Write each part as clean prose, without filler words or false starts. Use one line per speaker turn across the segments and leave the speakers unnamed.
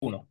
Uno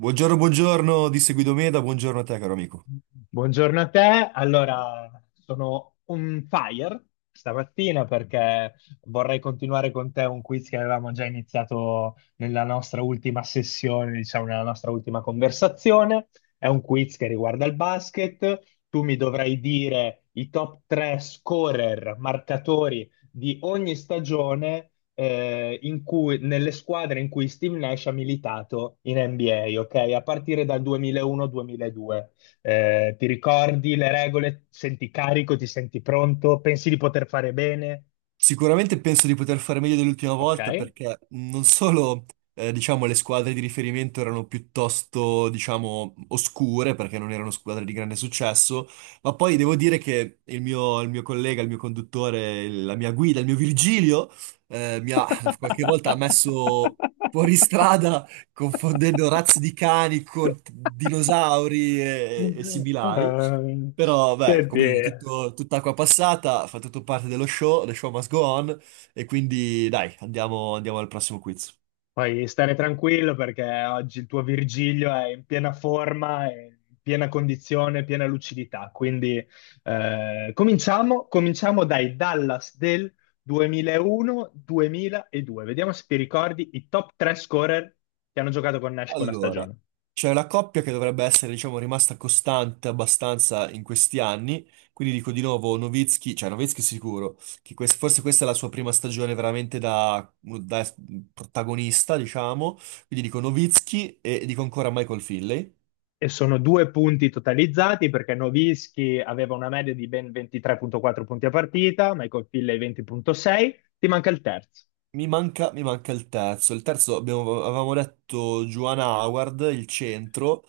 Buongiorno, buongiorno di Seguido Meda, buongiorno a te caro amico.
Buongiorno a te. Allora, sono on fire stamattina perché vorrei continuare con te un quiz che avevamo già iniziato nella nostra ultima sessione, diciamo, nella nostra ultima conversazione. È un quiz che riguarda il basket. Tu mi dovrai dire i top 3 scorer, marcatori di ogni stagione nelle squadre in cui Steve Nash ha militato in NBA, ok? A partire dal 2001-2002. Ti ricordi le regole, senti carico, ti senti pronto, pensi di poter fare bene,
Sicuramente penso di poter fare meglio dell'ultima
ok?
volta perché non solo diciamo, le squadre di riferimento erano piuttosto diciamo, oscure perché non erano squadre di grande successo, ma poi devo dire che il mio collega, il mio conduttore, la mia guida, il mio Virgilio mi ha qualche volta messo fuori strada confondendo razze di cani con dinosauri e similari.
Ehm,
Però, beh,
Senti,
come dire, tutta acqua passata, fa tutto parte dello show, the show must go on, e quindi dai, andiamo al prossimo quiz.
puoi stare tranquillo perché oggi il tuo Virgilio è in piena forma, è in piena condizione, piena lucidità. Quindi cominciamo dai Dallas del 2001-2002. Vediamo se ti ricordi i top 3 scorer che hanno giocato con Nash quella
Allora,
stagione.
c'è una coppia che dovrebbe essere, diciamo, rimasta costante abbastanza in questi anni, quindi dico di nuovo Nowitzki, cioè Nowitzki sicuro, che forse questa è la sua prima stagione veramente da, da protagonista, diciamo, quindi dico Nowitzki e dico ancora Michael Finley.
E sono due punti totalizzati perché Nowitzki aveva una media di ben 23,4 punti a partita, Michael Finley 20,6. Ti manca il terzo.
Mi manca il terzo. Il terzo avevamo detto Joanna Howard, il centro.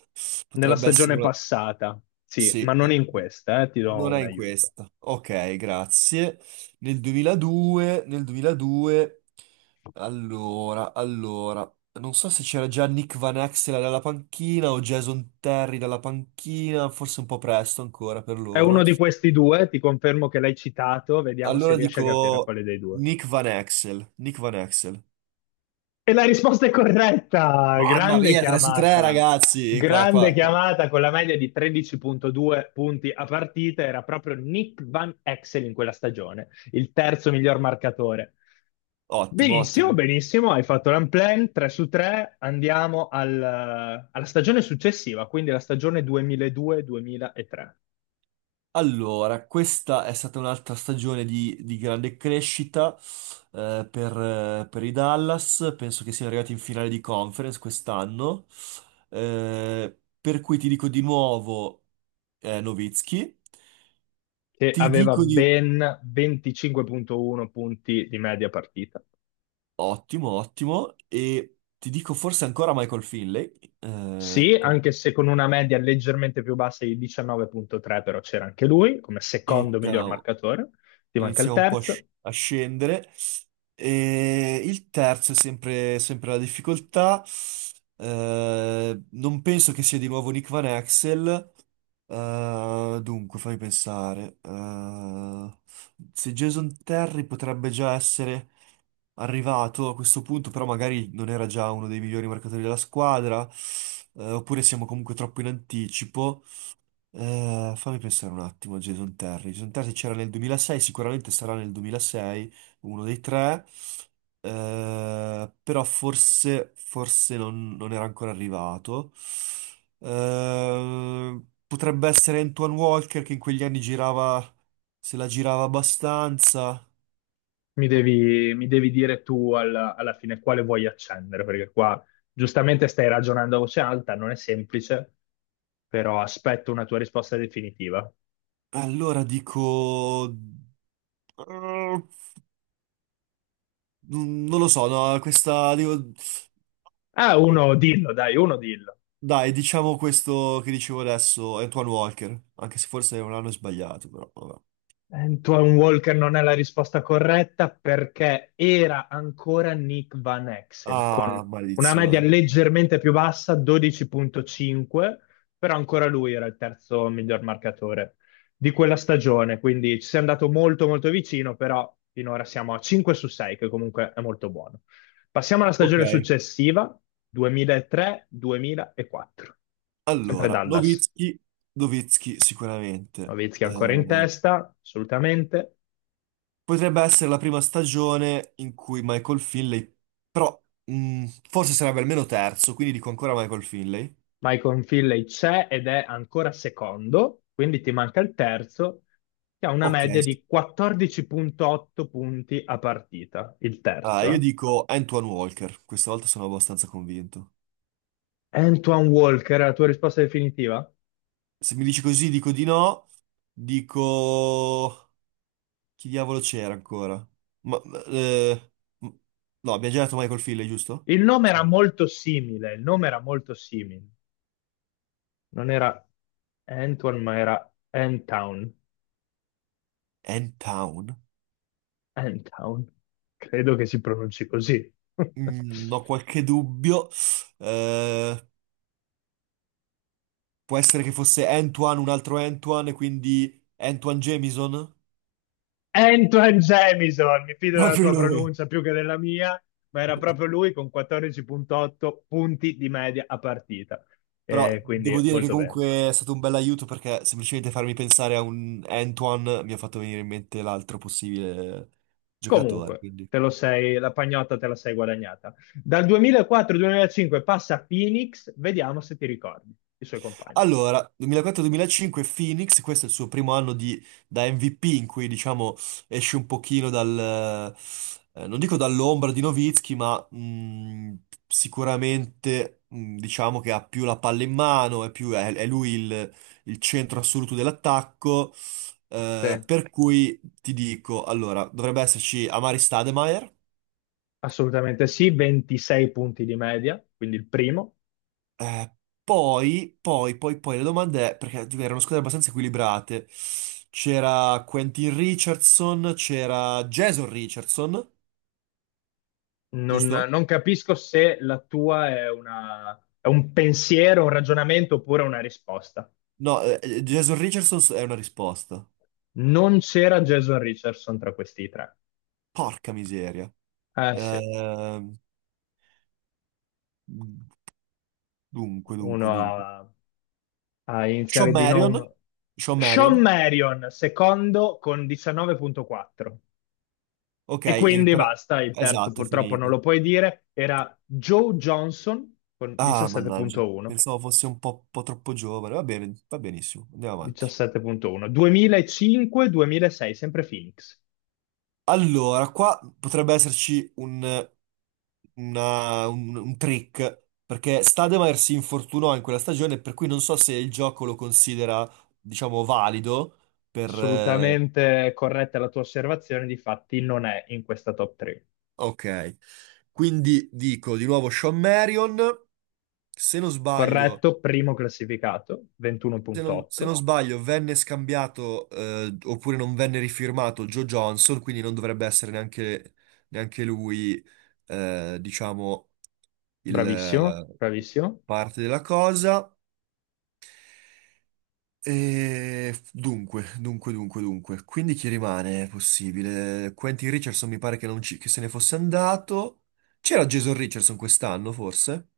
Nella
Potrebbe essere
stagione
una...
passata sì, ma
Sì,
non in questa, ti do
non è
un
in
aiuto.
questa. Ok, grazie. Nel 2002... Allora... Non so se c'era già Nick Van Exel dalla panchina o Jason Terry dalla panchina, forse un po' presto ancora per
È uno
loro.
di questi due, ti confermo che l'hai citato, vediamo se
Allora
riesci a capire
dico
quale dei due.
Nick Van Exel. Nick Van Exel.
E la risposta è corretta!
Mamma
Grande
mia, 3 su 3
chiamata!
ragazzi, qua,
Grande
qua, qua.
chiamata con la media di 13,2 punti a partita, era proprio Nick Van Exel in quella stagione, il terzo miglior marcatore.
Ottimo,
Benissimo,
ottimo.
benissimo, hai fatto l'unplanned 3 su 3, alla stagione successiva, quindi la stagione 2002-2003,
Allora, questa è stata un'altra stagione di grande crescita per i Dallas, penso che siano arrivati in finale di conference quest'anno. Per cui ti dico di nuovo Nowitzki,
che
ti
aveva
dico di...
ben 25,1 punti di media partita.
Ottimo, ottimo, e ti dico forse ancora Michael Finley,
Sì, anche se con una media leggermente più bassa di 19,3, però c'era anche lui come secondo miglior
iniziamo.
marcatore, ti manca il
Inizia un po' a,
terzo.
a scendere. E il terzo è sempre la difficoltà. Non penso che sia di nuovo Nick Van Axel. Dunque, fammi pensare. Se Jason Terry potrebbe già essere arrivato a questo punto, però magari non era già uno dei migliori marcatori della squadra, oppure siamo comunque troppo in anticipo. Fammi pensare un attimo a Jason Terry. Jason Terry c'era nel 2006, sicuramente sarà nel 2006, uno dei tre, però forse non era ancora arrivato. Potrebbe essere Antoine Walker che in quegli anni girava, se la girava abbastanza.
Mi devi dire tu alla fine quale vuoi accendere, perché qua giustamente stai ragionando a voce alta, non è semplice, però aspetto una tua risposta definitiva.
Allora dico... eh, non lo so, no, questa... Dico...
Ah, uno dillo, dai, uno dillo.
Dai, diciamo questo che dicevo adesso, Antoine Walker, anche se forse non l'hanno sbagliato, però vabbè.
Antoine Walker non è la risposta corretta perché era ancora Nick Van Exel
Ah,
con una media
maledizione.
leggermente più bassa, 12,5, però ancora lui era il terzo miglior marcatore di quella stagione, quindi ci sei andato molto molto vicino, però finora siamo a 5 su 6, che comunque è molto buono. Passiamo alla
Ok,
stagione successiva, 2003-2004, sempre
allora,
Dallas.
Nowitzki, Nowitzki sicuramente.
Nowitzki ancora in testa, assolutamente.
Potrebbe essere la prima stagione in cui Michael Finley, però forse sarebbe almeno terzo, quindi dico ancora Michael Finley.
Michael Finley c'è ed è ancora secondo, quindi ti manca il terzo, che ha una
Ok,
media
sì.
di 14,8 punti a partita, il
Ah,
terzo.
io dico Antoine Walker, questa volta sono abbastanza convinto.
Antoine Walker, è la tua risposta definitiva?
Se mi dici così dico di no, dico... Chi diavolo c'era ancora? Ma, eh, m- no, abbiamo già detto Michael Finley, giusto?
Il nome era
Sì.
molto simile, il nome era molto simile. Non era Antoine, ma era Antown.
N-Town?
Antown. Credo che si pronunci così.
Mm, ho qualche dubbio. Eh, Può essere che fosse Antoine, un altro Antoine, e quindi Antoine Jamison?
Antoine Jamison, mi fido della
Proprio
tua
lui.
pronuncia più che della mia, ma era proprio lui con 14,8 punti di media a partita.
Però devo
Quindi
dire che
molto bene.
comunque è stato un bel aiuto perché semplicemente farmi pensare a un Antoine mi ha fatto venire in mente l'altro possibile giocatore.
Comunque,
Quindi
te lo sei, la pagnotta te la sei guadagnata. Dal 2004-2005 passa a Phoenix, vediamo se ti ricordi i suoi compagni.
allora, 2004-2005 Phoenix, questo è il suo primo da MVP in cui diciamo esce un pochino dal, non dico dall'ombra di Nowitzki, ma sicuramente diciamo che ha più la palla in mano, è lui il centro assoluto dell'attacco,
Sì.
per cui ti dico, allora, dovrebbe esserci Amari Stoudemire.
Assolutamente sì, 26 punti di media, quindi il primo.
Eh, poi le domande, perché dico, erano squadre abbastanza equilibrate. C'era Quentin Richardson, c'era Jason Richardson,
Non,
giusto?
non capisco se la tua è è un pensiero, un ragionamento oppure una risposta.
No, Jason Richardson è una risposta.
Non c'era Jason Richardson tra questi tre.
Porca miseria.
Eh sì,
Ehm, dunque, dunque,
uno
dunque.
a
Sean
iniziale di
Marion?
nome.
Sean
Sean
Marion?
Marion, secondo con 19,4.
Ok,
E
in
quindi
ritira-
basta, il terzo
Esatto, è
purtroppo non
finita.
lo puoi dire. Era Joe Johnson con
Ah, mannaggia.
17,1.
Pensavo fosse un po' troppo giovane. Va bene, va benissimo. Andiamo avanti.
17,1. 2005-2006, sempre Phoenix.
Allora, qua potrebbe un trick, perché Stademeyer si infortunò in quella stagione, per cui non so se il gioco lo considera, diciamo, valido per...
Assolutamente corretta la tua osservazione, difatti non è in questa top 3.
ok, quindi dico di nuovo Sean Marion, se non sbaglio.
Corretto, primo classificato,
Se non
21,8.
sbaglio, venne scambiato, oppure non venne rifirmato Joe Johnson, quindi non dovrebbe essere neanche lui, diciamo, il,
Bravissimo,
eh,
bravissimo.
parte della cosa. E dunque. Quindi chi rimane? È possibile. Quentin Richardson mi pare che, non ci- che se ne fosse andato. C'era Jason Richardson quest'anno, forse?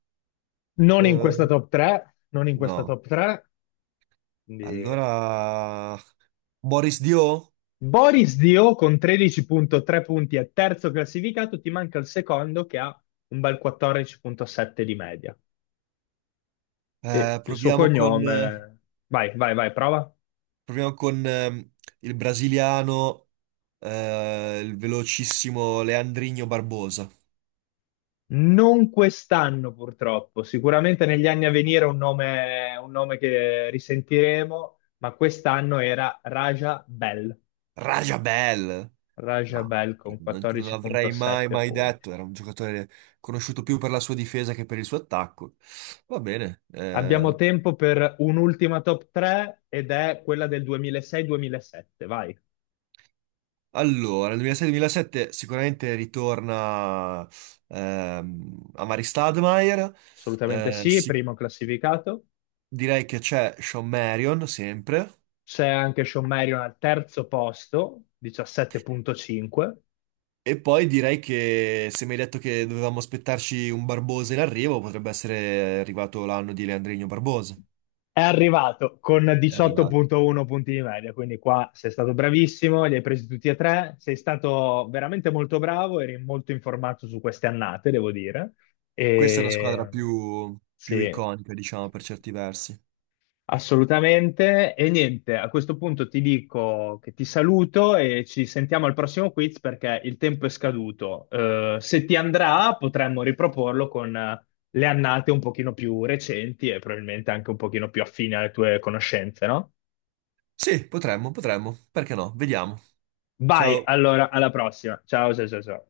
Non in
Eh,
questa top 3, non in questa
no.
top 3. Quindi.
Allora... Boris Dio?
Boris Dio con 13,3 punti è terzo classificato, ti manca il secondo che ha un bel 14,7 di media.
Eh,
E il suo
proviamo con, eh,
cognome. Vai, vai, vai, prova.
proviamo con, il brasiliano, il velocissimo Leandrinho Barbosa.
Non quest'anno purtroppo, sicuramente negli anni a venire è un nome che risentiremo, ma quest'anno era Raja Bell.
Rajabel!
Raja
Ma
Bell con
non, non avrei
14,7
mai
punti.
detto. Era un giocatore conosciuto più per la sua difesa che per il suo attacco. Va bene.
Abbiamo tempo per un'ultima top 3 ed è quella del 2006-2007. Vai.
Allora, nel 2006-2007 sicuramente ritorna Amari Stoudemire.
Assolutamente
eh,
sì,
si-
primo classificato.
Direi che c'è Sean Marion sempre.
C'è anche Sean Marion al terzo posto, 17,5.
E poi direi che se mi hai detto che dovevamo aspettarci un Barbosa in arrivo, potrebbe essere arrivato l'anno di Leandrino Barbosa.
È arrivato con
È arrivato.
18,1 punti di media, quindi qua sei stato bravissimo, li hai presi tutti e tre. Sei stato veramente molto bravo, eri molto informato su queste annate, devo dire.
Questa è una squadra
E.
più
Sì.
iconica, diciamo, per certi versi.
Assolutamente. E niente, a questo punto ti dico che ti saluto e ci sentiamo al prossimo quiz perché il tempo è scaduto. Se ti andrà, potremmo riproporlo con le annate un pochino più recenti e probabilmente anche un pochino più affine alle tue conoscenze, no?
Sì, potremmo, perché no? Vediamo.
Vai,
Ciao.
allora, alla prossima. Ciao, ciao, ciao. Ciao.